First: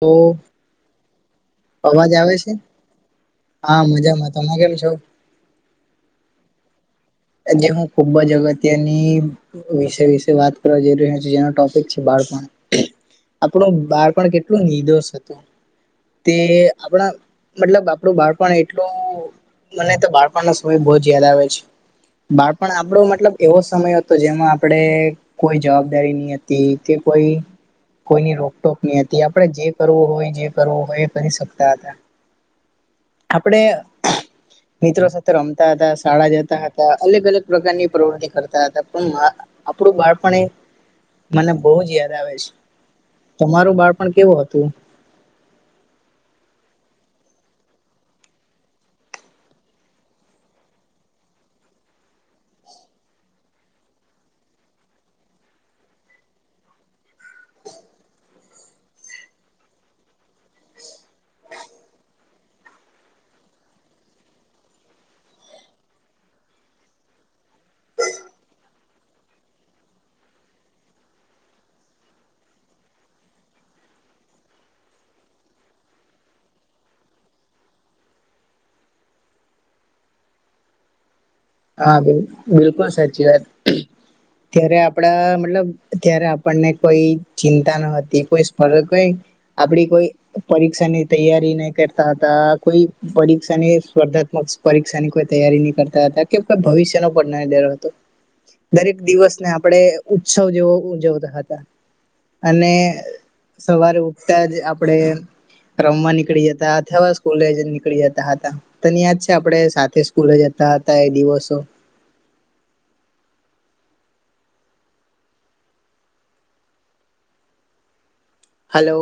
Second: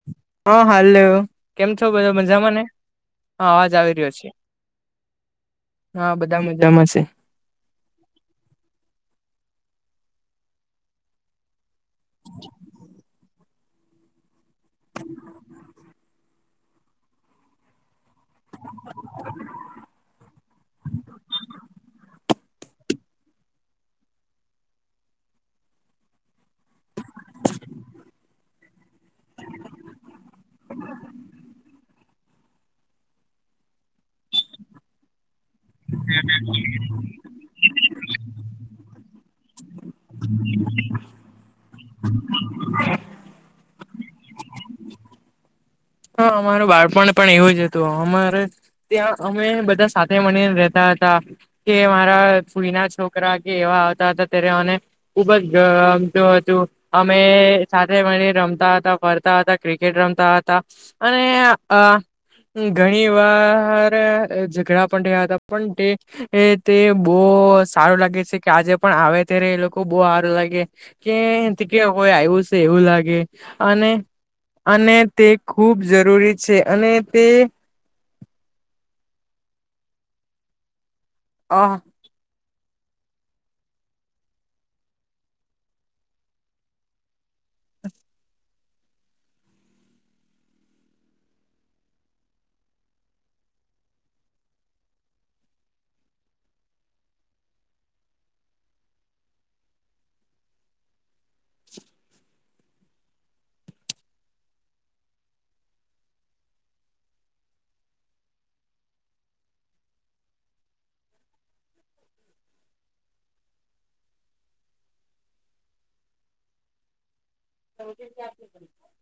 તો હા, હાલો કેમ છો અવાજ બધાં આવે છે મજામાંને? હ અવાજ હા આવી રહ્યો છે. મજામાં તમે કેમ છો [inaudible] હા, બધાં મજામાં છે. આજે હું ખૂબ જ અગત્યની વિષય વિશે વાત કરવા જઈ રહ્યો છું જેનો ટોપ બાળપણ આપણું બાળપણ કેટલું નિર્દોષ હતું. તે આપણાં મતલબ આપ આપરું બાળપણ એટલું મને તો બાળપણનો સમય બોજ યાદ આવે છે. બાળપણ આપરો મતલબ એવો સમય હતો જેમાં આપડે કોઈ જવાબદારી ની હતી કે કોઈ કોઈની રોકટોક ની હતી આપડે જે કરવું હોય જે કરવું હોય એ કરી શકતા હતા. આપડે મિત્રો સાથે રમતા હતાં, શાળા જતાં હતા અલગ અલગ પ્રકારની પ્રવૃત્તિ કરતા હતા પણ આપણું બાળપણ એ મને બો બોજ યાદ આવે છે. તમારું બાળપણ કેવું હતું? હા, અમારું બાળપણ પણ એવું જ હતું અમારે ત્યાં અમે બધા સાથે મળીને રેતા હતા કે મારા ફોઈના છોકરા કે એવા આવતા હતા ત્યારે અને ખુબ જ [unintelligible] હતું. અમે સાથે મળીને રમતા હતા ફરતા હતા ક્રિકેટ રમતા હતા. અને અ ઘણી વાર ઝઘડા પણ રહ્યા હતા પણ તે અ તે બઉ બઉ સારું લાગે છે કે આજે પણ આવે ત્યારે એ લોકો બહુ હારું લાગે કે તે કોઈ આયુ [unintelligible] લાગે અને અને તે ખૂબ જરૂરી છે અને તે અ હા બિલ બિલકુલ સાચી વાત. ત્યારે આપડા મતલબ ત્યારે આપણને કોઈ ચિંતા ન હતી કોઈ ફરક કઈ આપડી કોઈ પરીક્ષા ની તૈયારી નહી કરતા હતા કોઈ પરીક્ષાની સ્પર્ધા પરીક્ષાની કોઈ તૈયારી નહી કરતા હતા તારે કેવું કે ભવિષ્ય નો પણ ન ડર હતો. દરેક દિવસને આપણેે ઉત્સવ જેવો ઉજવતા હતા. અને સવારે ઉઠતા જ આપણેે રમવા નીકળી જતા અથવા સ્કૂલે જ નીકળી જતા હતા તને યાદ છે આપને સાથે સ્કૂલે જતા હતા. એ દિવસો. [inaudible] Hello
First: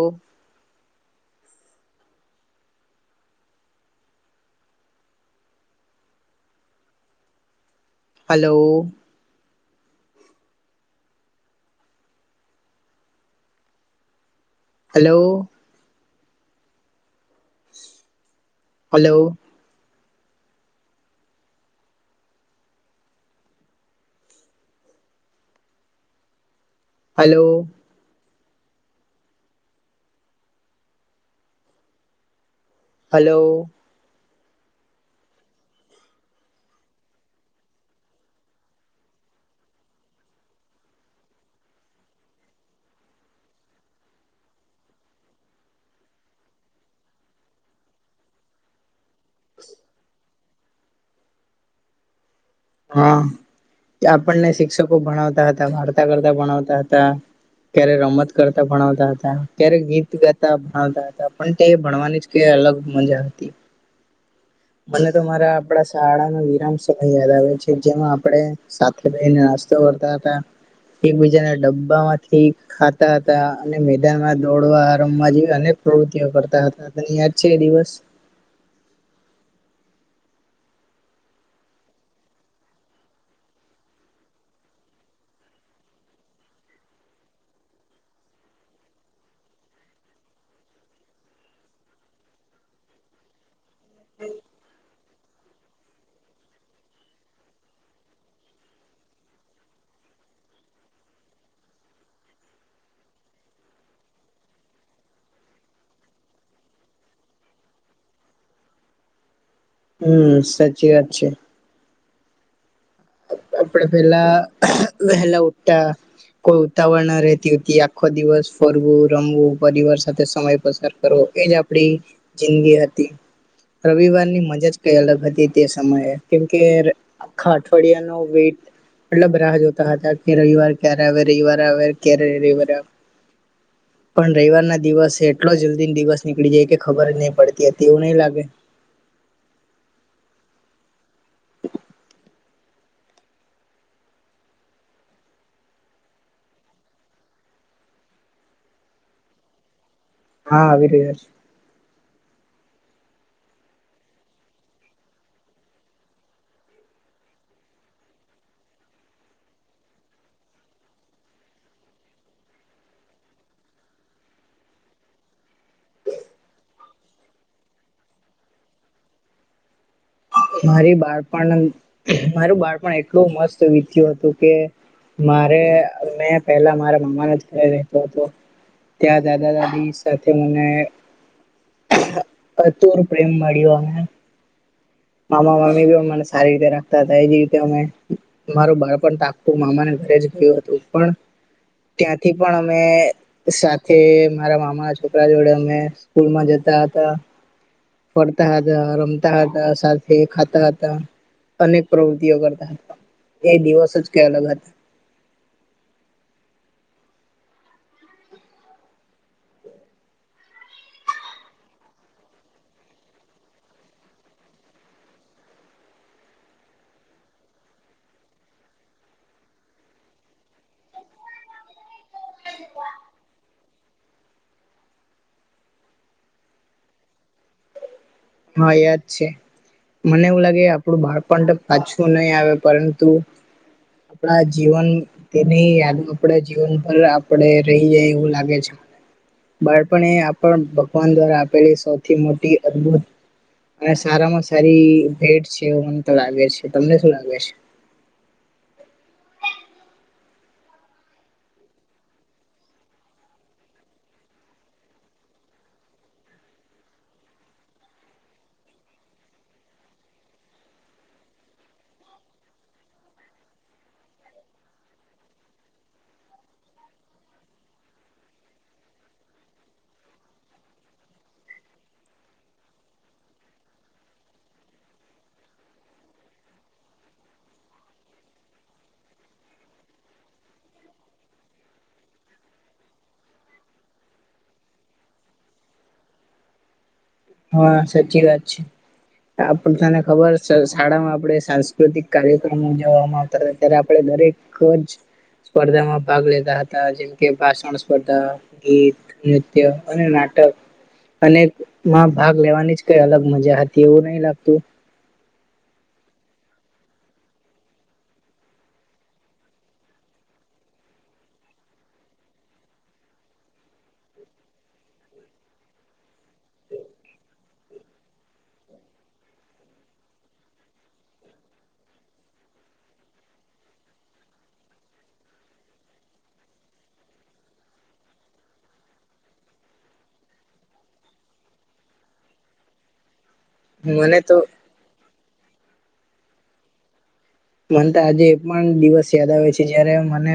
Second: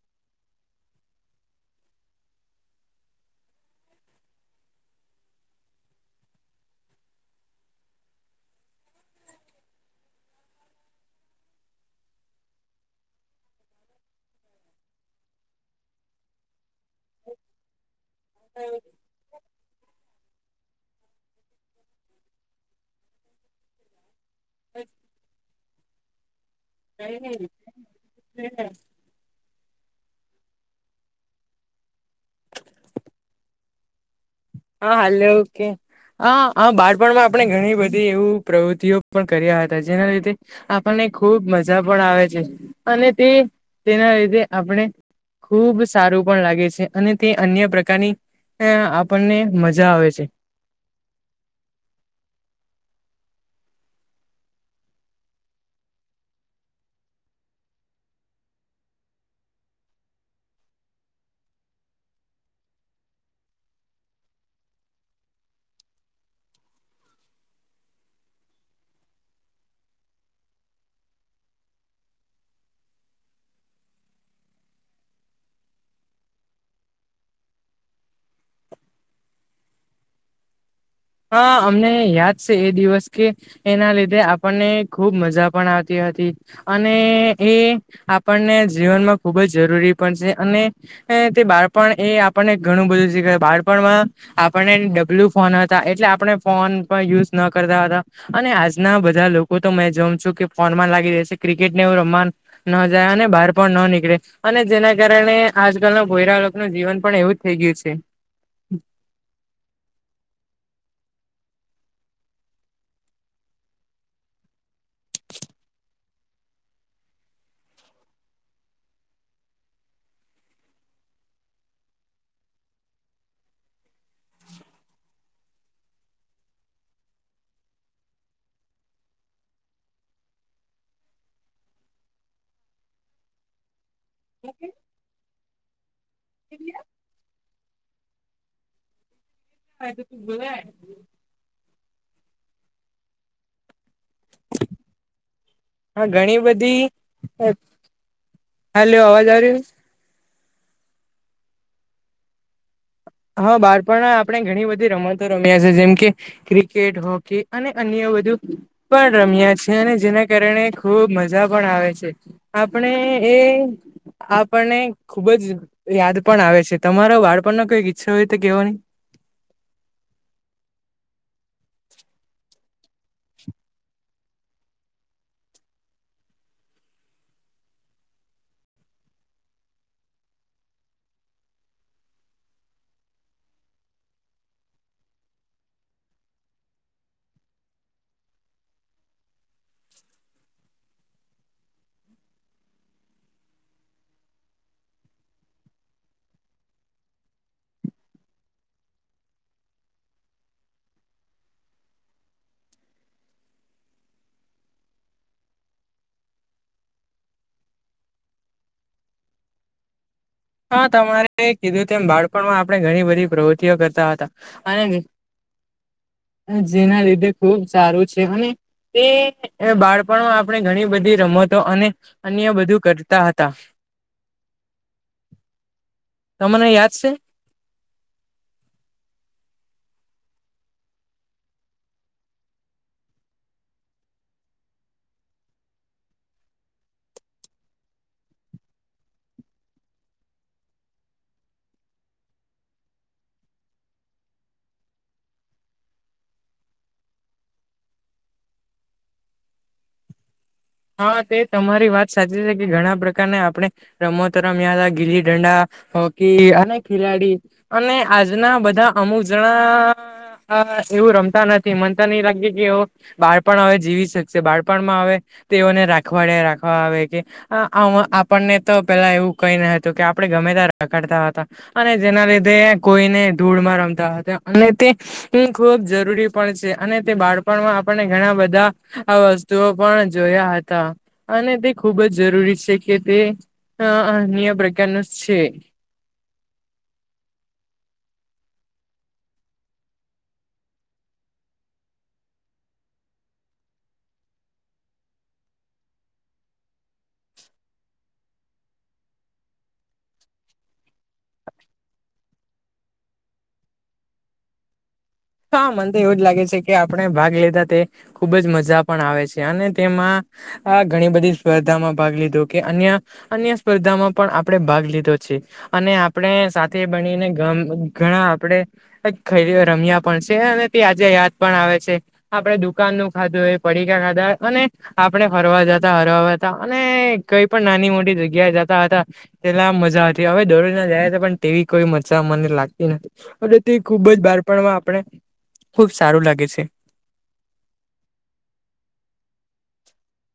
hello. હલો હલો [inaudible] એક હલો [unintelligible] હલો હા હલો ઓકે હ આ બાળપણમાં આપણે ઘણી બધી એવું પ્રવૃત્તિઓ પણ કર્યા હતા જેના લીધે આપણને ખૂબ મજા પણ આવે છે અને તે તેના લીધે આપણે ખુબ સારું પણ લાગે છે અને તે અન્ય પ્રકારની આપણને મજા આવે છે હા આપણને શિક્ષકો ભણાવતા હતા વાર્તા કરતા ભણાવતા હતા ક્યારે રમત કરતા ભણાવતા હતા ક્યારે ગીત ગાતા ભણાવતા હતા પણ તે ભણવાની જ કે અલગ મજા હતી [inaudible] મને તો મારા આપડા શાળાના વિરામ સમય યાદ આવે જેમાં આપણે સાથે બેહીને નાસ્તો કરતા હતા એકબીજાના ડબ્બામાંથી ખાતા હતા અને મેદાનમાં દોડવા રમવા જઈએ અને પ્રવૃત્તિઓ કરતા હતા તને યાદ છે એ દિવસ [inaudible] હા અમને યાદ છે એ દિવસ કે એના લીધે આપણને ખુબ મજા પણ આવતી હતી અને એ આપણને જીવનમાં ખુબ જ જરૂરી પણ છે અને તે બાળપણ એ આપણને ઘણું બધું શીખવે બાળપણમાં આપણને ડબલું ફોન હતા એટલે આપણે ફોન પણ યુઝ ના કરતા હતા અને આજના બધા લોકો તો મે જોમ છું કે ફોન મા લાગી ક્રિકેટ ને એવું રમવા ન જાય અને બહાર પણ ન નીકળે અને જેના કારણે આજકાલના ભોયરા લોકનું જીવન પણ એવું જ થઈ ગયું છે હમ સાચી વાત છે આપડે પેલા વહેલા ઊઠતા કોઈ ઉતાવળ ન રહેતી હતી આખો દિવસ ફરવું રમવું પરિવાર સાથે સમય પસાર કરવો એજ આપડી જિંદગી હતી રવિવારની મજા જ કઈ અલગ હતી તે સમયે કેમકે આખા અઠવાડિયા નો વેટ મતલબ રાહ જોતા હતા કે રવિવાર ક્યારે આવે રવિવાર આવે ક્યારે [inaudible] પણ રવિવાર ના દિવસે એટલો જલ્દી દિવસ નીકળી જાય કે ખબર નહી પડે ત્યાં તેવું નહી લાગે હા તો તું ગ [inaudible] હા ઘણી બધી હલે એ અવાજ આવ્યો હા આવી રહ્યા છે હા બાળપણ આપણે ઘણી બધી રમતો રમ્યા છે જેમ કે ક્રિકેટ હોકી અને અન્ય પણ રમ્યા છે અને જેના કારણે ખુબ મજા પણ આવે છે આપણે એ આપણને ખુબ જ યાદ પણ આવે છે તમારો બાળપણ ન કઈચ છય તો કેવો નહી મારી બાળપણ મારું બાળપણ એટલું મસ્ત વિત્યું હતું કે મારે મેં પેલા મારા મામાને જ ઘરે રહેતો હતો ત્યાં દાદા દાદી સાથે મને અતર પ્રેમ મળ્યો માામા મામી ભીને સારી રીતે રખતા હતા એ જ રીતે હમે મારું બાળપણ ટાકતું મામાને ઘરે જ ગયું હતું પણ ત્યાંથી પણ અમે સાથે મારા મામા છોકરા જોડે અમે સ્કૂલમાં જ ફરતા હતા રમતા હતા સાથે ખાતા હતા અનેક પ્રવૃતિઓ કરતા હતા એ દિવસ જ ક અલગ હતા [inaudible] હા તમારે કીધું એ બાળપણમાં આપણે ઘણી બધી પ્રવૃતિઓ કરતા હતા અને જેના લીધે ખુબ સારું છે અને એ બાળપણ આપણે ઘણી બધી રમતો અને અન્ય બધું કરતા હતા ત મને યાદ છે હા યાદ છે મને એવું લાગે આપણું બાળપણ તો પાછું નહી આવે પરંતુ આપણા જીવન તેની યાદો આપડ જીવનભર આપડે રહી જાય એવું લાગે છે મને બાળપણ એ આપણ ભગવાન દ્વારા આપેલી સૌથી મોટી અદભુત અને સારામાં સારી ભેટ છે મને તો લાગે છે તમને શું લાગે છે હા તે તમારી વાત સાચી છે કે ઘણા પ્રકારના આપણે રમત રમ્યા હતા ગીલી ઢંડા હોકી અને ખેલાડી અને આજના બધા અમુક જણા અ એવું રમતા નથી મનતા નહી લાગે કે એ બાળપણ હ જીવી શકશે બાળપણમાં આવે તેઓને રાખવાડે રાખવા આવે કે આપણને તો પેલા એવું કઈ ના હતું કે આપડણે ગમે રડતા હતા અને જેના લીધે કોઈને ધૂળમાં રમતા હતા અને તે ખૂબ જરૂરી પણ છે અને તે બાળપણમાં આપને ઘણા બધા આ વસ્તુઓ પણ જોયા હતા અને તે ખુબ જ જરૂરી છે કે તે હા અન્ય પ્રકારનું જ છે હા સાચી વાત છે આપડ તને ખબર શાળામાં આપણે સાંસ્કૃતિક કાર્યક્રમો ઉજવવામાં આવતા હતા ત્યારે આપડે દરેક જ સ્પર્ધામાં ભાગ લેતા હતા જેમ કે ભાષણ સ્પર્ધા ગીત નૃત્ય અને અનેમાં ભાગ લેવાની જ કઈ અલગ મજા હતી એવું નહી લાગતું હા મને તો એવું જ લાગે છે કે આપણે ભાગ લેતા તે ખુબ જ મજા પણ આવે છે અને તેમાં આ ઘણી બધી સ્પર્ધામાં ભાગ લીધો કે અન્ય અન્ય સ્પર્ધામાં પણ આપણે ભાગ લીધો છે અને આપણે સાથે બનીને ઘણા આપણે રમ્યા પણ છે અને તે આજે યાદ પણ આવે છે આપડે દુકાન નું ખાધું એ પડીકા ખાધા અને આપણે ફરવા જતા ફરવા હતા અને કઈ પણ નાની મોટી જગ્યાએ જતા હતા તેલા મજા હવે દોડી ના જયા હતા પણ તેવી કોઈ મજા મને લાગતી નથી એટ તે ખુબ જ મને તો બાળપણમાં આપણે ખુબ સારું લાગે છે મને તો આજે એ પણ દિવસ યાદ આવે છે જયારે મને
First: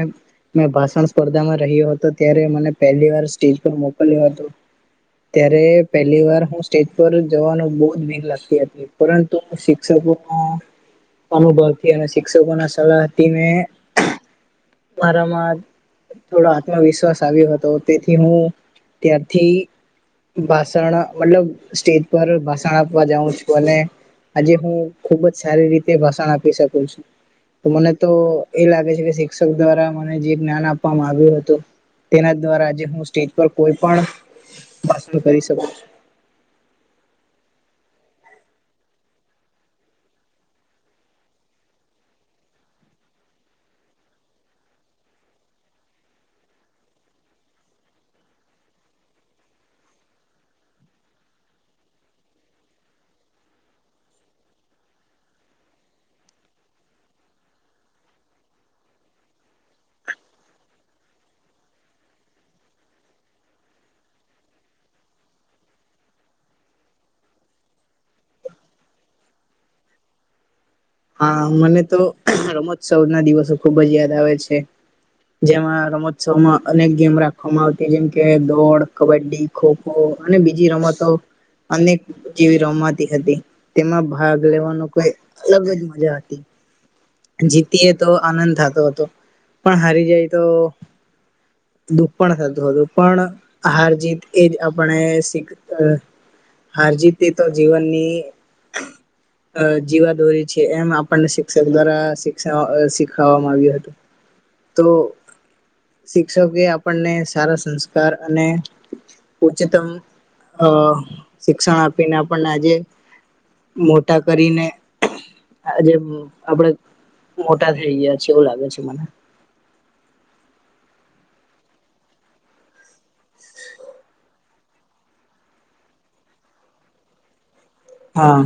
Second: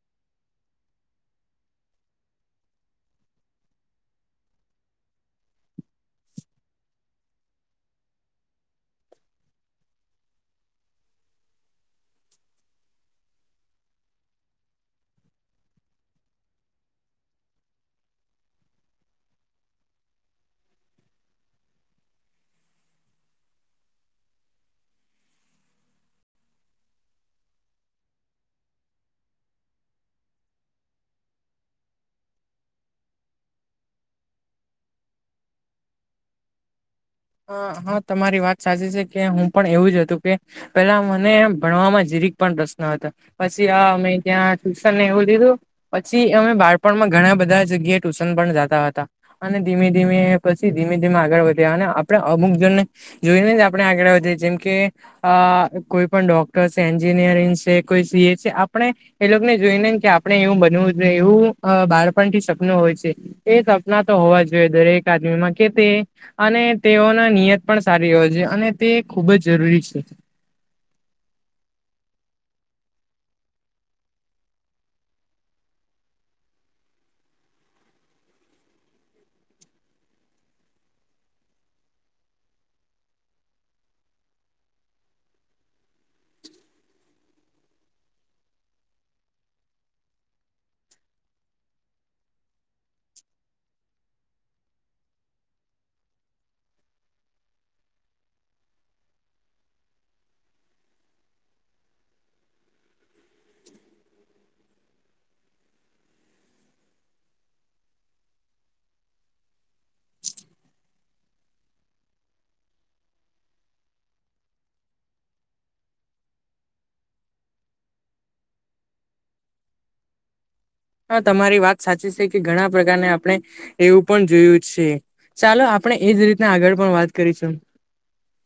મેં ભાષણ સ્પર્ધામાં રહ્યો હતો ત્યારે મને પહેલી વાર સ્ટેજ પર મોકલ્યો હતો ત્યારે પહેલી વાર હું સ્ટેજ પર જવાનું બહું જ ભીક લાગતી હતી પરંતુ શિક્ષણ [unintelligible] અનુભવથી અને શિક્ષકોના સલાહ હતીનમે મરામાં થોડો આત્મવિશ્વાસ આવ્યો હતો તેથી હું ત્યારથી ભાષણ મતલબ સ્ટેજ પર ભાષણ આપવા જાઉં છું અને આજે હું ખુબ જ સારી રીતે ભાષણ આપી શકું છું મને તો એ લાગે છે કે શિક્ષક દ્વારા મને જે જ્ઞાન આપવામાં આવ્યું હતું તેના દ્વારાજે હું સ્ટેજ પર કોઈ પણસ કરી શકું છું [unintelligible] તમારી વાત સાચી છે કે હું પણ એવું જ હતું કે પેલા મને ભણવામાં જ [unintelligible] પછી ત્યાં એવ લીધું પછી અમે બાળપણમાં ઘણા બધા જગ્યાએ ટ્યુશન પણ જતા હતા અને ધીમે ધીમે પછી ધીમે ધીમે આગળ વધ્યા અને અમુકને જોઈને જ આપણે આગળ વધી જેમ કે કોઈ પણ ડોક્ટર છે છ [unintelligible] કોઈ સીએ છે આપણે એ લોકોને જોઈ ને કે આપણે એવું બનવું જોઈએ એવું [unintelligible] સપનું હોય છે એ સપના તો હોવા જોઈએ દરેક આદમીમાં કે તે અને તેઓના નિયત પણ સારી રહ્યો છે અને તે ખૂબ જ જરૂરી છે હા મને તો રમોત્સવ [unintelligible] ના દિવસો ખુબ જ યાદ આવે છે જેમાં રમોત્સવમાં અનેક ગેમ રાખવામાં આવતી જેમકે દોડ કબડ્ડી ખોખો અને બીજી રમતો અનેક જેવી રમાતી હતી તેમાં ભાગ લેવાનો કોઈ અલગ જ મજા આતી. જીતીએ તો આનંદ થતો હતો પણ હારી જાય તો દુખ પણ થતું હતું પણ હાર જીત એજ આપણે શીખ હાર જીત તે તો જીવનની [unintelligible] જીવાદોરી છે એમ આપણને શિક્ષક દ્વારા શિકષ શીખવામાં આવ્યું હતું તો [inaudible] શિક્ષકે આપણને સારા સંસ્કાર અને ઉચ્ચતમ અ શિક્ષણ આપીને પણને આજે મોટા કરીને જે આપડે મોટા થઈ ગયા છેએ એવું લાગે છે મને. હા તમારી વાત સાચી છે કે ઘણા પ્રકારને આપણે એવું પણ જોયું છે ચાલો આપણે એજ રીતના આગળ પણ વાત કરીશું. હા